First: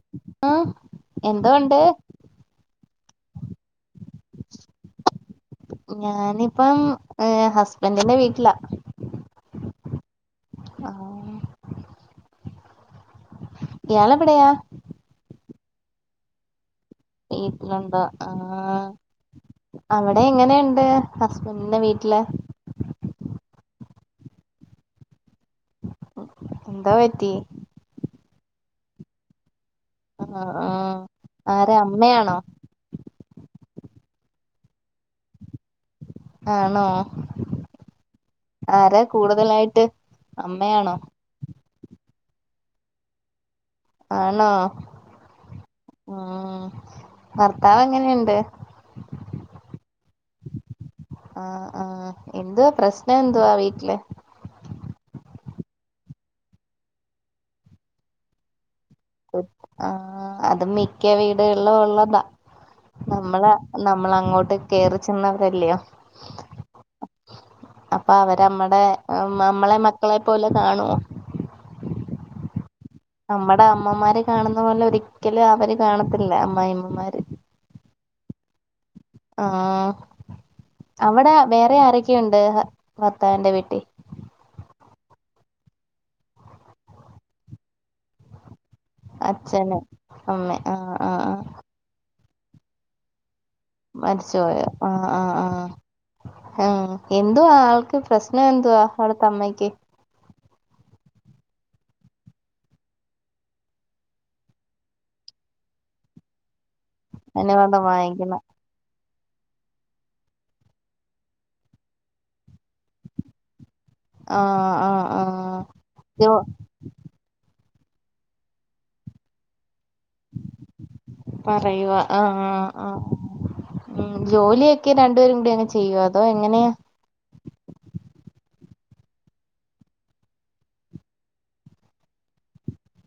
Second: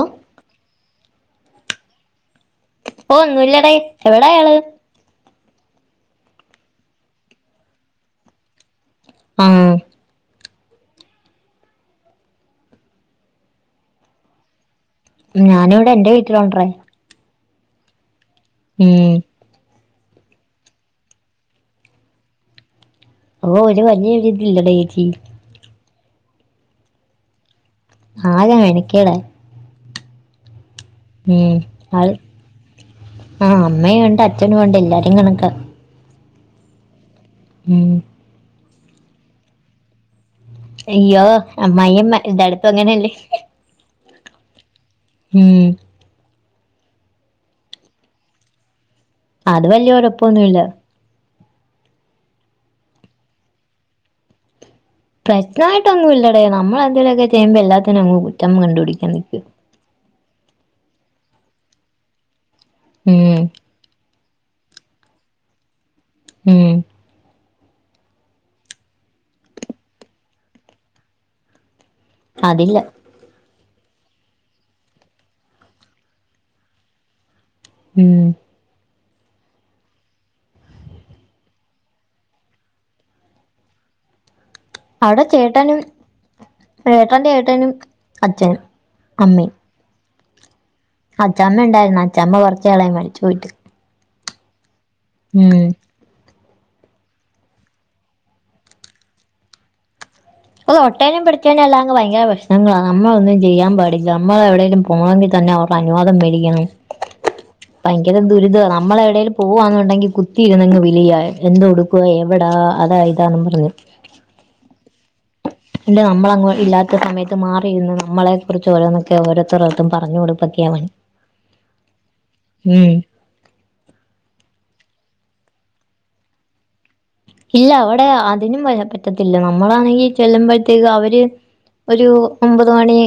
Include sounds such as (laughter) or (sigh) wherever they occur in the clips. ഓ ആ എന്തൊവൊണ്ട് ഓഹ് ഒന്നുല്ലടേ എവിടയാ ഇയാള് ഞാനിപ്പം ഹസ്ബന്റിന്റെ വീട്ടിലാ ആ ആഹ് ഇയാളെവിടയാ ഞാനിവിടെ എന്റെ വീട്ടിലോണ്ടറേ വീട്ടിലുണ്ടോ ആഹ് അവിടെ എങ്ങനെയുണ്ട് ഹസ്ബൻന്റിന്റെ വീട്ടില് ഓ ഒര് വലിയൊരുതില്ലെടെ ചേച്ചി എന്തോ പറ്റി ആകെ മെനക്കേടായി ആ ആ ആരാ അമ്മയാണോ ആഹ് അമ്മയും ഇണ്ട് അച്ഛനും ഇണ്ട് എല്ലാരും കണക്കാ ആണോ? മ്മ് ആരാ കൂടുതലായിട്ട് അമ്മയാണോ അയ്യോ അമ്മായിമ്മ എല്ലാടത്തും അങ്ങനെയല്ലേ ആണോ ഉം ഉ ഭർത്താവ് എങ്ങനെയിണ്ട് അത് വലിയ കൊഴപ്പൊന്നുല്ല ആഹ് ആഹ് എന്തുവാ പ്രശ്നം എന്തുവാ വീട്ടില് പ്രശ്നായിട്ടൊന്നുല്ലെടെ നമ്മെളെന്തെലുവൊക്കെ ചെയ്യുമ്പോ എല്ലാത്തിനും കുറ്റം കണ്ടുപിടിക്കും ആ അത് മിക്ക വീടുകളിലും ഒള്ളതാ ഉം നമ്മള് നമ്മൾ അങ്ങോട്ട് കേയറിച്ചെന്നവരല്ലിയോ ഉം അപ്പൊ അവരമ്മടെ നമ്മളെ മക്കളെ പോലെ കാണുവോ അതില്ല നമ്മടെ അമ്മമാര് കാണുന്ന പോലെ ഒരിക്കലും അവര് കാണത്തില്ല അമ്മായിമ്മമാര് ഉം ആഹ് അവിടെ വേറെ ആരൊക്കെയുണ്ട് ഭർത്താന്റെ വീട്ടിൽ. അവിടെ ചേട്ടനും ഏട്ടൻ ഏട്ടനും അച്ഛനും. അമ്മയും അച്ഛനും അമ്മെ. അച്ചമ്മ ഉണ്ടായിരുന്നു അച്ചമ്മ കുറച്ച നാളായി മരിച്ച്പോയിട്ട്. മരിച്ചുപോയ. ഉം ഉം എന്തുവാ ആൾക്ക് പ്രശ്നം എന്തുവാ അവിടുത്ത അമ്മയ്ക്ക്. അ ഒട്ടേനും പിടിച്ചേും അല്ലാങ്ക ഭയര ഭശ്നങ്ങളാണ് നമ്മള ഒന്നും ചെയ്യാൻാടില്ല നമ്മൾ എവിടെേലിലും പോണെങ്കിൽ തന്നെ. അനുവാദം മേടിക്കണം അനുവാദം ഭയങ്കര വാങ്ങിക്കണം ദുരിതയാണ് നമ്മൾ എവിടേലും.. പോവാന്നുണ്ടെങ്കി കുത്തിരുന്നെങ് വിളിയ എന്ത് ഇടുക്കുവ എവിടാ അതാ ഇതാന്ന് പറഞ്ഞു. ആഹ് ആഹ ഇല്ല നമ്മൾ അങ്ങോട്ട്ഇല്ലാത്ത സമയത്ത് മാറിയിരുന്ന് നമ്മളെ കുറിച്ച് ഓരോന്നൊക്കെ ഓരോരുത്തരോടും.. പറഞ്ഞ്കൊടുത്തക്കെണ് പറയുവ ആഹ് ആഹ് ഉം ആഹ് ഉം ജോലിയൊക്കെ രണ്ടുപേരും കൂടി അങ്ങെ ചെയ്യുവ അതോ എങ്ങനെയാ. ഇല്ല അവിടെ അതിനും വ പറ്റത്തില്ല നമ്മളാണെങ്കി ചെല്ലുമ്പോഴത്തേക്ക് അവര്. ഒരു ഒമ്പത് മണി.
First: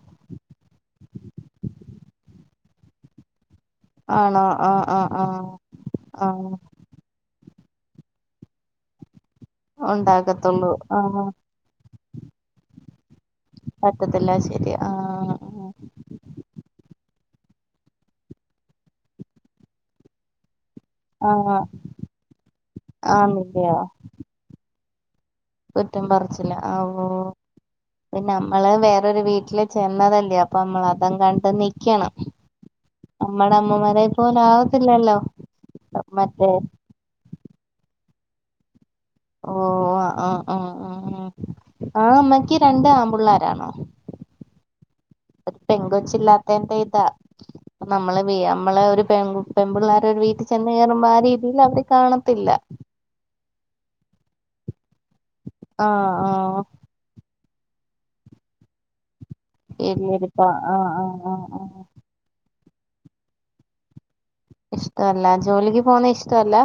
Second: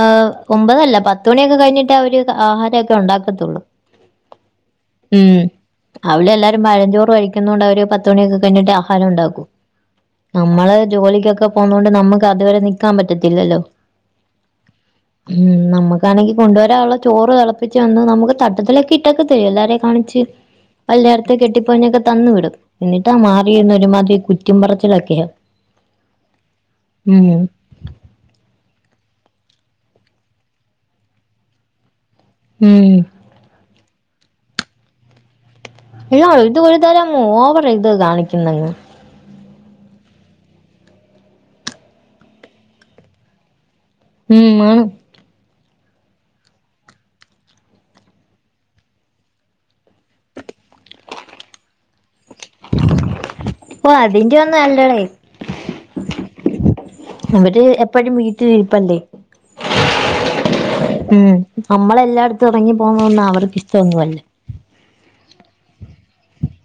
ഹ് ഒമ്പതല്ല പത്തുമണിയൊക്കെ കഴിഞ്ഞിട്ട് അവര് ആഹാരമൊക്കെ ഉണ്ടാക്കത്തുള്ളൂ. ആണോ ആഹ് ആഹ് ഉം ആഹ് ആഹ് അവിടെഎല്ലാരും പഴഞ്ചോറ് കഴി ണ്ട ഒരു പ ത്ത്മണിയക്കെ കഴിഞ്ഞട്ട് ആഹാരം ഉണ്ടാക്കും. ഉണ്ട നമ്മള് ജോലിക്കൊക്കെ പോകുന്നത കൊണ്ട് നമുക്ക് അതുവരെ നിക്കാൻ പറ്റത്തില്ലല്ലോ. പറ്റത്തില്ല ശരി ആഹ് ഉം നമ്മുക്കാണെങ്കിൽ കൊണ്ടുവരാനുള്ള ചോറ്. തിളപ്പിച്ച് തന്ന് നമുക്ക് തട്ടത്തിലലൊക്കെ ഇട്ടൊക്കെ തരുോ എല്ലാരും കാണിച്ച്. ആഹ് കെട്ടിപ്പോഞ്ഞൊക്കെ തന്നു വിടും എന്നിട്ടാ മാറിന്നഒരുമാതിരി കുറ്റി പററച്ചിലൊക്കെയ... കുറ്റും പറച്ചില്ല ഓ പിന്ന നമ്മള് വേറെ. വീട്ടിൽ ചെന്നല്ലേ അ പൊനമ്മൾ അതുകൊണ്ട് നിക്കണം ഉം നമ്മമ്മ.. അതേ പോല ആാവത്തില്ലല്ലോ. ഇല്ല ഇത് ഒരുതരം ഹോവർ ഇത് കാണിക്കുന്നങ്ങ്. ഓ ആ ആ ഉ ഉ ആഹ അമ്മക്ക് രണ്ട് ആമ്പള്ളോരണോ. ഉം മാണ്. അത് പെൻ കൊച്ച് ഇില്ലാത്തന്റെ ഇതാ. നമ്മള് നമ്മള ഒരുെ പെൺമ്പുള്ളാര ഒരു വീട്ടിൽ. ചെന്ന് കയറുമ്പോ ആ രീതിൽ അവര് കാണത്തില്ല. അപ്പൊ അതിന്റെ ഒന്നല്ലോ. ആഹ് ആഹ് ഇവരെ എപ്പഴും വീട്ടില് ഇരു പല്ല്. ശരി എരിപ്പാ ആഹ് ആഹ് ആഹ് ആഹ തുടങ്ങി പോകുന്നന്ന അവർക്ക് ഇഷ്ടമൊന്നുമല്ലേ. ഇഷ്ട അല്ല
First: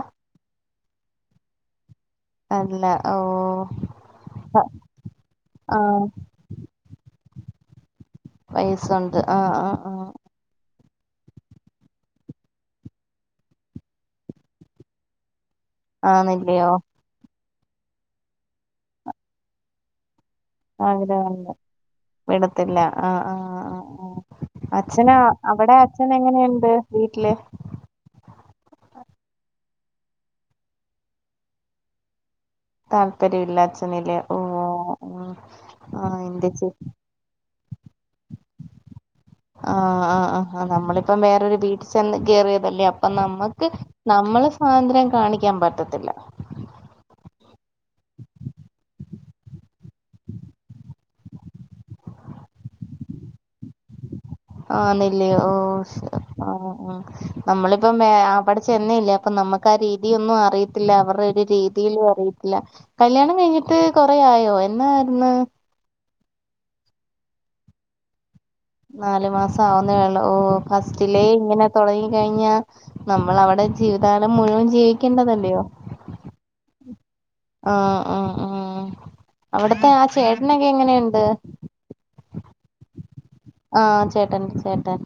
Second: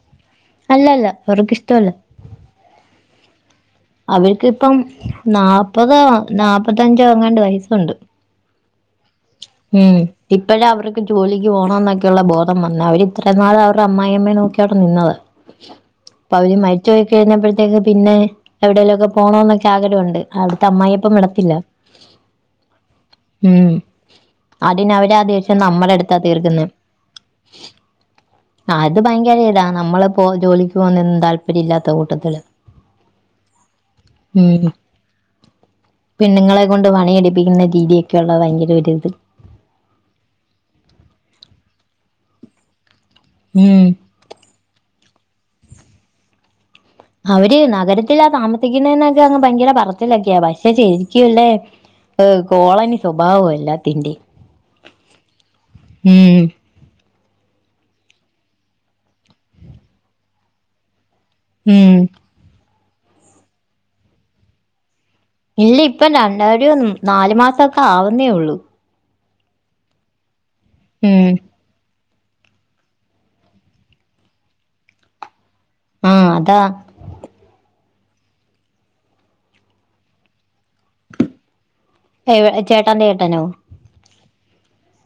അല്ലല്ല അവർക്ക് ഇഷ്ടല്ല. അല്ല ഓ അവർക്ക് ഇപ്പം നാല്പതോ ആഹ് നാല്പത്തഞ്ചോ അങ്ങാണ്ട് വയസ്സുണ്ട്. വയസുണ്ട് ആഹ് ആഹ് ഉം ആഹ് ഇപ്പഴാഅവർ. ജോലിക്ക് പോകണം എന്നൊക്കെയുള്ള ബോധം വന്ന് അവര്രിത്രയും നാൾ അവരുടെ അമ്മായിമ്മെ നോക്കിയ അവിടെ നിന്നതാ. അപ്പ അവര് ആന്നില്ലയോ മരിച്ചുപോയി കഴിഞ്ഞപ്പോഴത്തേക്ക് പിന്നെ എവിടെേലും ഒക്കെ പോണ എന്നൊക്കെ ആഗ്രഹമുണ്ട്. അവിടുത്തെ അമ്മായിപ്പൻ ആഗ്രഹമുണ്ട് വിടത്തില്ല. വിടത്തില്ല ആ ആ ഉം ആ. അച്ഛന അതിനവരാ ദേഷ്യം അവിടെ നമ്മളെ അച്ഛൻ അടുത്താ തീർക്കുന്നെ എങ്ങനെയുണ്ട് വീട്ടില്. ആ അത് ഭയങ്കര ഇതാ നമ്മള് പോ ജോലിക്ക് പോകുന്നും താല്പര്യം ഇല്ലാത്ത കൂട്ടത്തില്. താല്പര്യം ഇല്ലാത്ത നില ഓ. ഉം ആഹ് എന്റെ ചേ പെണ്ണുങ്ങളെ കൊണ്ട് പണിയടിപ്പിക്കുന്ന രീതിയൊക്കെയള്ള ഭയങ്കര ഒരുത്. ആ ആ ആ ആ നമ്മളിപ്പം വേറൊരു വീട് ചെന്ന്, കേയറിയതല്ലേ അപ്പൊ നമ്മുക്ക് ഉം നമ്മള് സ്വാതന്ത്ര്യം കാണിക്കാൻ പറ്റത്തില്ല. അവര്, നഗരത്തിലാതാമസിക്കുന്നഎന്നൊക്കെ. അങ്ങ് ഭയങ്കര പറച്ചിലേക്കെ പഷേ ശരിക്കുംല്ലേ ഏ, കോളനി സ്വഭാവം എല്ലാത്തിതിന്റെ ആ നെല്ല് ഓ ആ നമ്മളിപ്പം അവിടെ ചെന്നല്ലേ അപ്പൊ നമുക്ക് ആ രീതിയൊന്നും, അറിയത്തില്ല, അവരു രീതിയിൽ ഉം അറിയത്തില്ല കല്യാണം കഴിഞ്ഞിട്ട് കൊറയോ എന്ന? ഇല്ല ഇപ്പം യിരും നാല് മാസൊക്കെ ആവുന്നേ ഉള്ളൂ നാല് മാസം ആവുന്ന ഒള്ളു. ഓ ഫസ്റ്റിലേ ഉം ഇങ്ങനെ തുടങ്ങി. കഴിഞ്ഞാ. നമ്മൾ അവിടെ ജീവിതകാലം മുഴുവൻ ജീവിക്കേണ്ടതല്ലയോ. ആ അതാ ആ ഉ ഉ അവിടത്തെ ആ ചേട്ടനൊക്കെ എങ്ങനെയുണ്ട്? ചേട്ടാന്റെ ആ ചേട്ടൻ ചേട്ടാൻ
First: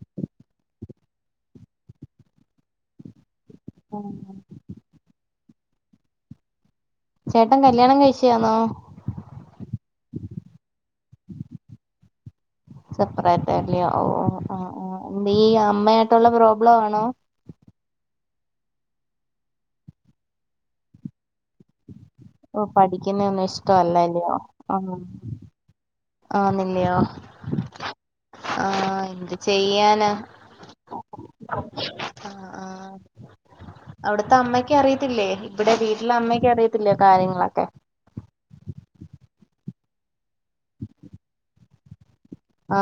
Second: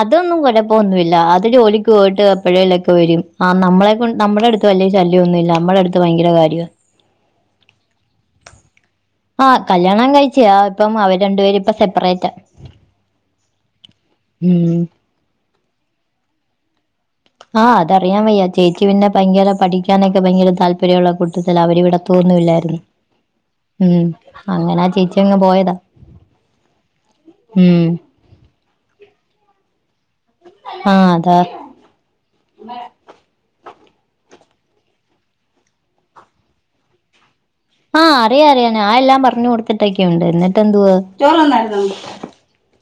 അതൊന്നും കുഴപ്പൊന്നുമില്ല. അത് ജോലിക്ക് പോയിട്ട് എപ്പോഴേലൊക്കെ വരും ആ നമ്മളെ നമ്മുടെ അടുത്ത് വലിയ ശല്യംന്നുമില്ല മ്മുടെ അടുത്ത് ഭയങ്കര കാര്യമാണ്. ചേട്ടൻ കല്യാണം കഴിച്ചാന്നോ? ആ കല്യാണം കഴിച്ച ഇപ്പം അവര് രണ്ടു പേര് ഇപ്പ സെപ്പറേറ്റ്. സെപ്പറേറ്റ് അല്ല ഓ ഉം ഓ ഈ അമ്മയായിട്ടുള്ള പ്രോബ്ലം ആണോ? ആഹ് അതഅറിയൻവയ്യചേച്ചിപിന്നെ ഭയങ്കര പഠിക്കാനൊക്കെ ഭയങ്കര താല്പര്യമുള്ള കൂട്ടത്തി അവര ഇവിടെ ഓ തോന്നില്ലായിരുന്നു പഠിക്കുന്നയൊന്നും ഉം, ഇഷ്ടവല്ലല്ലയോ അങ്ങനെ ആ ചേച്ചിങ്ങ് പോയതാ. ആന്നില്ലയോ. ഉം ആ എന്ത് ചെയ്യാന. ആ അതാ. ഇപ്പ അമ്മയ്ക്ക് അറിയത്തില്ലേ, ഇവിടെ വീട്ടിലെ അമ്മയ്ക്ക് അറിയത്തില്ലേ കാര്യങ്ങളൊക്കെ? ആ അറിയ അറിയാ ഞാൻ എല്ലാം പറഞ്ഞു കൊടുത്തിട്ടൊക്കെയുണ്ട്, എന്നിട്ട് എന്തോ. ആ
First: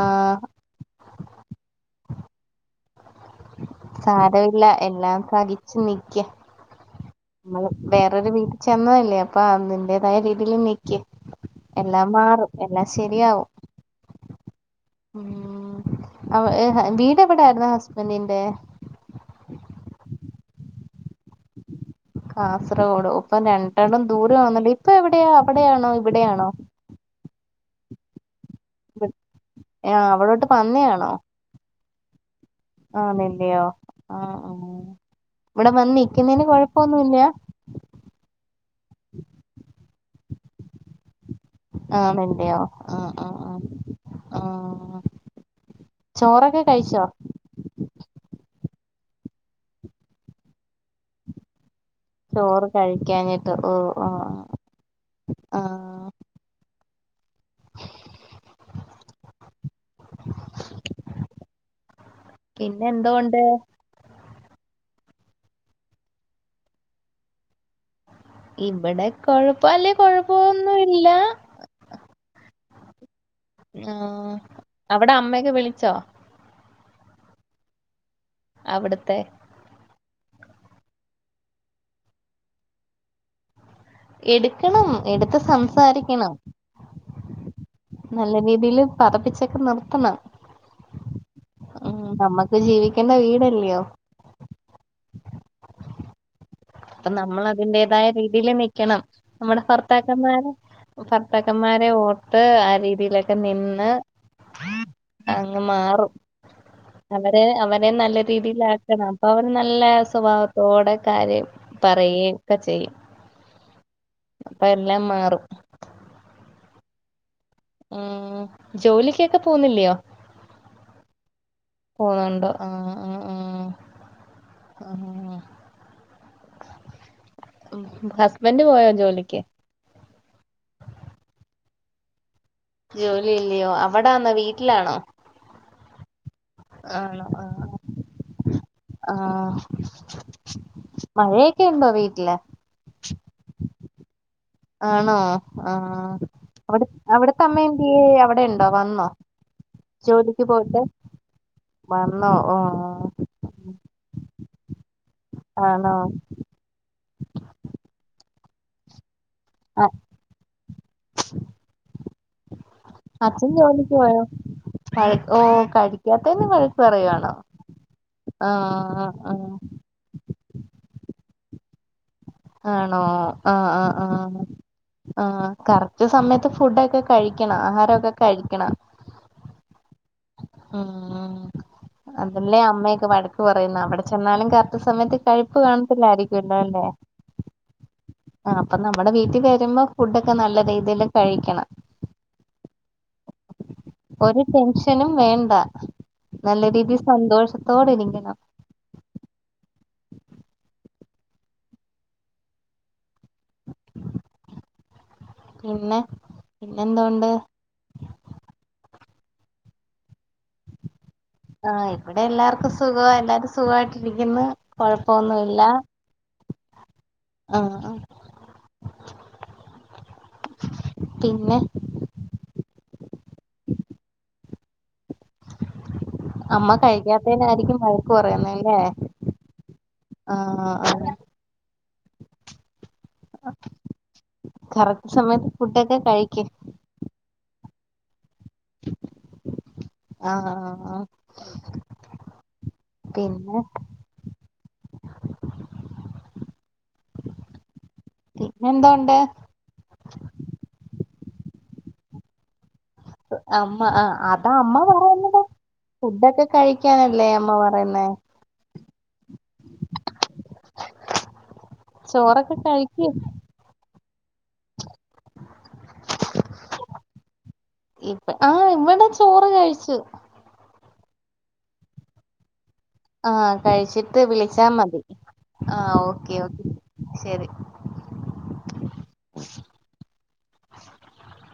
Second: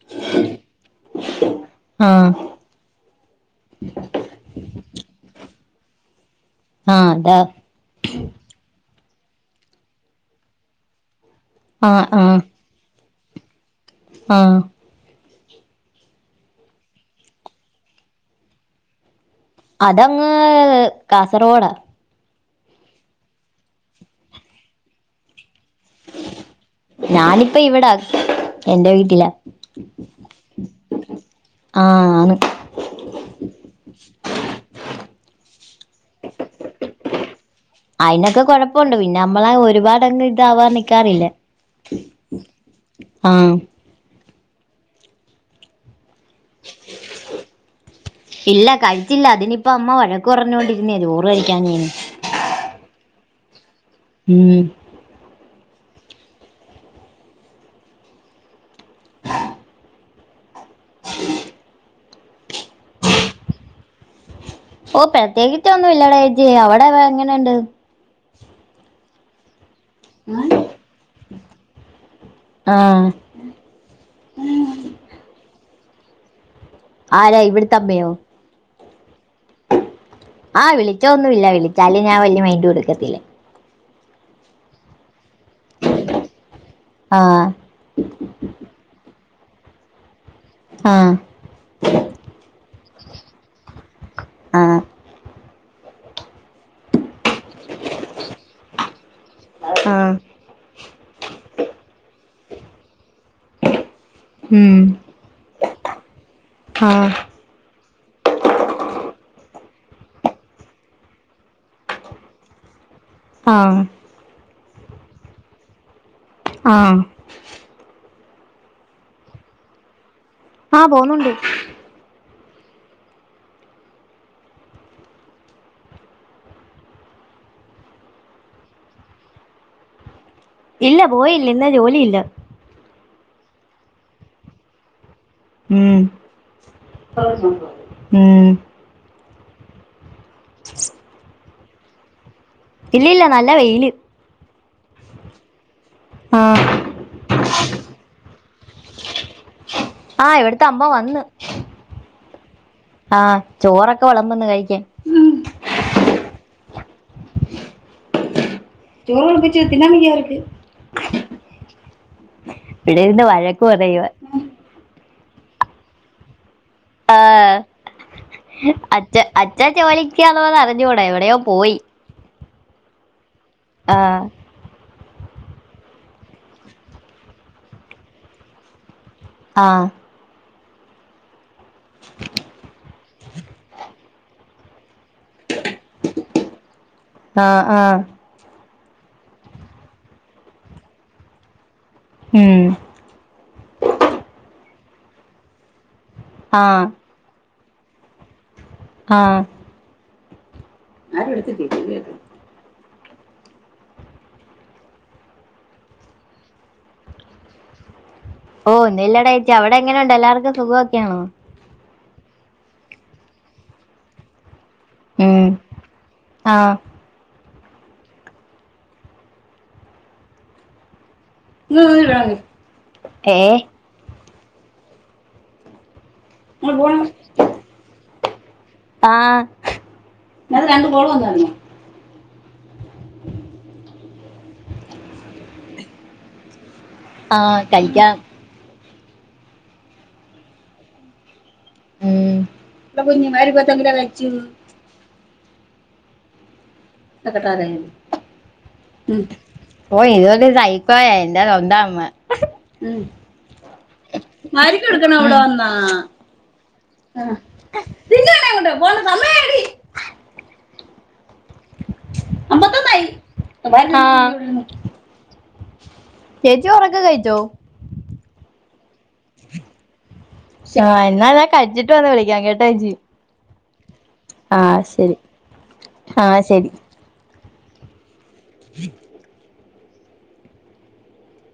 ആ സാരവില്ല എല്ലാം സഹിച്ചു നിക്ക ആ അതാ നമ്മള് വേറരു വീട്ടിൽ ചെന്നല്ലേ അപ്പൊ അതിന്റെദായ രീതിൽ നിക്കും. ആ എല്ലാം ആ മാറും, എല്ലാം ശരിയാവും ആ ഉ വീട് എവിടൊയിുന്നോ ഹസ്ബൻറിന്റെ? അതങ്ങ് കാസർഗോഡാ കാസർഗോഡോ, ഇപ്പൊ രണ്ടാളും ദൂരം ആന്നല്ലേ. ഇപ്പൊ എവിടെയാ? അവിടയാണോ ഇവിടെയാണോ? പി വിട എ ആ് അവിടോട്ട് പന്നിയാണോ ആഹ്. ആണ് ആ (unintelligible) ആഹ. ആ ഇവിടെ വന്നിക്കുന്നതിന് കൊഴപ്പൊന്നുല്ല്യാ അയിനൊക്കെ കൊഴപ്പോണ്ട്, പിന്നെ നമ്മള ഒരുപാട്ങ്ങ് ഇതാവാൻ നിക്കാറില്ലേ. ആഹ. വണ്ടിയോ ആഹ ആഹ ആ ആഹ ചോറൊക്കെ കഴിച്ചോ? ഇല്ല കഴിച്ചില്ല അതിനിപ്പം അമ്മ വഴക്ക് കു പറഞ്ഞുകൊണ്ടിുന്നേ. ചോർ കഴിക്കാഞെന് ചോറ് കഴിക്കാഞ്ഞിട്ട്. ഓ ഉം ആഹ പിന്നെ എന്തോണ്ട് ഓ പ്രത്യേകിച്ച ഒന്നും ഇല്ലടേജി അവിടെ വ എങ്ങനെയണ്ട് ഇവിടെ കൊഴപ്പ അല്ലെ കൊഴപ്പൊന്നുംല്ല ആഹ ആ അവിടെ അമ്മയൊക്കെ വിളിച്ചോ ആരാ ഇവിട്ത്ത അമ്മയോ അവ്ട്ത്തെ ആഹ വിളിച്ച ഒന്നുമില്ല വിളിച്ചലും ഞാൻ വല്യ മൈൻഡ് കൊടുക്കത്തില്ല എടുക്കണം എടുത്ത് സംസാരിക്കണം ആ നല്ല രീതിയില് പത്തപ്പിച്ചൊക്കെ നിർത്തണം ആഹ ഉ നമ്മക്ക് ജീവിക്കേണ്ട വീടല്ലയോ ആ അപ്പൊ നമ്മൾ അതിന്റേതായ രീതീല് നിക്കണം നമ്മുടെ ആ ഭർത്താക്കന്മാരെ ഭർത്താക്ക ക്കന്മാരെ ഓർത്ത് ആ രീതിയില്ലോ ഒക്കെ നിന്ന് ഉം അങ്ങ് മാറും ആ അവരെ അവരെ നല്ല രീതിൽ ആക്കണം അപ്പൊ അവ നല്ല സ്വഭാവത്തോടെ കാര്യം പറയെമ് ഒക്കെ ചെയ്യും ആഹ അപ്പ എല്ലാം മാറും ആഹ ഉ ജോലിക്കൊക്കെ പോന്നില്ലയോ ആഹ് പോകുന്നുണ്ട് ഉ ഉ ഉ ഉ ഉ ഉ ഹസ്ബന്ഡ് പോയോ ജോലിക്ക് ഇല്ല പോയില്ല ഇന്ന് ജോലിയില്ല ജോലി ഇല്ലയോ അവിടാന്നോ വീട്ടിലാണോ ഉം ആണോ ആഹ് ഉം ആഹ് മഴയൊക്കെ ഉണ്ടോ വീട്ടില് ഇല്ല ഇല്ല നല്ല വെയില് ആണോ ആ ആഹ് അവിടെ അവിടത്തഅമ്മ എന്തിയെ അവിടെ ഇണ്ടോ വന്നോ ആഹ ജോലിക്ക് ഇവിടുത്ത പോയിട്ട് അമ്മ വന്ന് വന്നോ ഓഹ് ആഹ ചോറൊക്കെ വള (unintelligible) ആണോ ചോർ വളമ്പി വെച്ചത് തിന്നാൻ വയ്യ അവര്ക് അച്ഛൻ ജോലിക്ക് പറയുവാ പോയോ ക ഓ കഴിക്കാത്തത്തിന്‌ വഴ ആ പറയുവാണോ ആഹ് അച്ച ആഹ് അച്ഛാ ചോലിക്കാന്ന് അറിഞ്ഞൂടാ എവിടെയോ പോയി ആണോ ആ ആ ആ ആഹ് ആ കറക്റ്റ് സമയത്ത് ഫുഡൊക്കെ കഴിക്കണം ആഹാരമൊക്കെ കഴിക്കണം ആ ഉ അതല്ലേ അമ്മയൊക്കെ വഴക്ക് പറയുന്നു അവിടെ ചെന്നാലും കറക്റ്റ് സമയത്ത് പയിപ്പ് കാണത്തില്ലായിരിക്കുംല്ലോ അല്ലേ ആഹ് ആഹ് ആ അപ്പൊ നമ്മുടെ വീട്ടിൽ വരുമ്പോ ഫുഡൊക്കെ നല്ല രീതിൽ കഴിക്കണം ഉം ഒരു ടെൻഷനും വേണ്ട നല്ല ആഹ് രീതിയിൽ സന്തോഷ തോടെ ഇരിക്കണം ആ ആരും എടുത്തിട്ട കേ പിന്നെ പിന്നെന്തോണ്ട്? ഓ ഒന്നൂല്ലെടെച്ചി അവിടെ എങ്ങനൊണ്ട് എല്ലാവർക്കും സുഖമൊക്കെയാണോ? ആഇവിടെ എല്ലാർക്കും സുഖവാ എല്ലാരും സുഖായിട്ടിരിക്കുന്നു കൊഴപ്പൊന്നും ഉം ഇല്ല ആഹ് ആ ഏ അമ്മ കഴിക്കാത്തേനായിരിക്കും വഴക്ക് പറയുന്നേ ആഇതിനാത്തു രണ്ടു കോള് ആഹ് വന്നായിരുന്നോ? കറക്റ്റ് സമയത്ത് ഫുഡൊക്കെ കഴിക്ക്‌ ആ കഴിക്കാം ആ ആ ആഹ് ഉം കുഞ്ഞു മാരി പിന്നെ പത്തങ്കില വെച്ചു പിന്നെന്തോണ്ട് ഓ ഇത് ഒരു സൈക്കോയാ എന്റെ സ്വന്തം അമ്മ അ അമ്മ ആ അതാ അമ്മ ഇവിടെ പറയുന്നത് വന്നാ ഫുഡൊക്കെ കഴിക്കാനല്ലേ അമ്മ പറയുന്നേ ഇട്ടെ പെണ്ണെ അങ്ങോട്ട് പോണ്ട സമയയാടി ചോറൊക്കെ കഴിക്ക്‌ ആ ചേച്ചി ഓറക്കെ കഴിച്ചോ ഇപ്പ ആ ഇവിടെ ചോറ് കഴിച്ചു ആ എന്നാ ഞാൻ കച്ചിട്ട് വന്ന് വിളിക്കാം കേട്ടോച്ചി ആ കഴിച്ചിട്ട് വിളിച്ചാൽ മതി ശരി ആ ഓക്കെ ആഹ് ഓക്കേ ശെരി ഉ (unintelligible) (inaudible)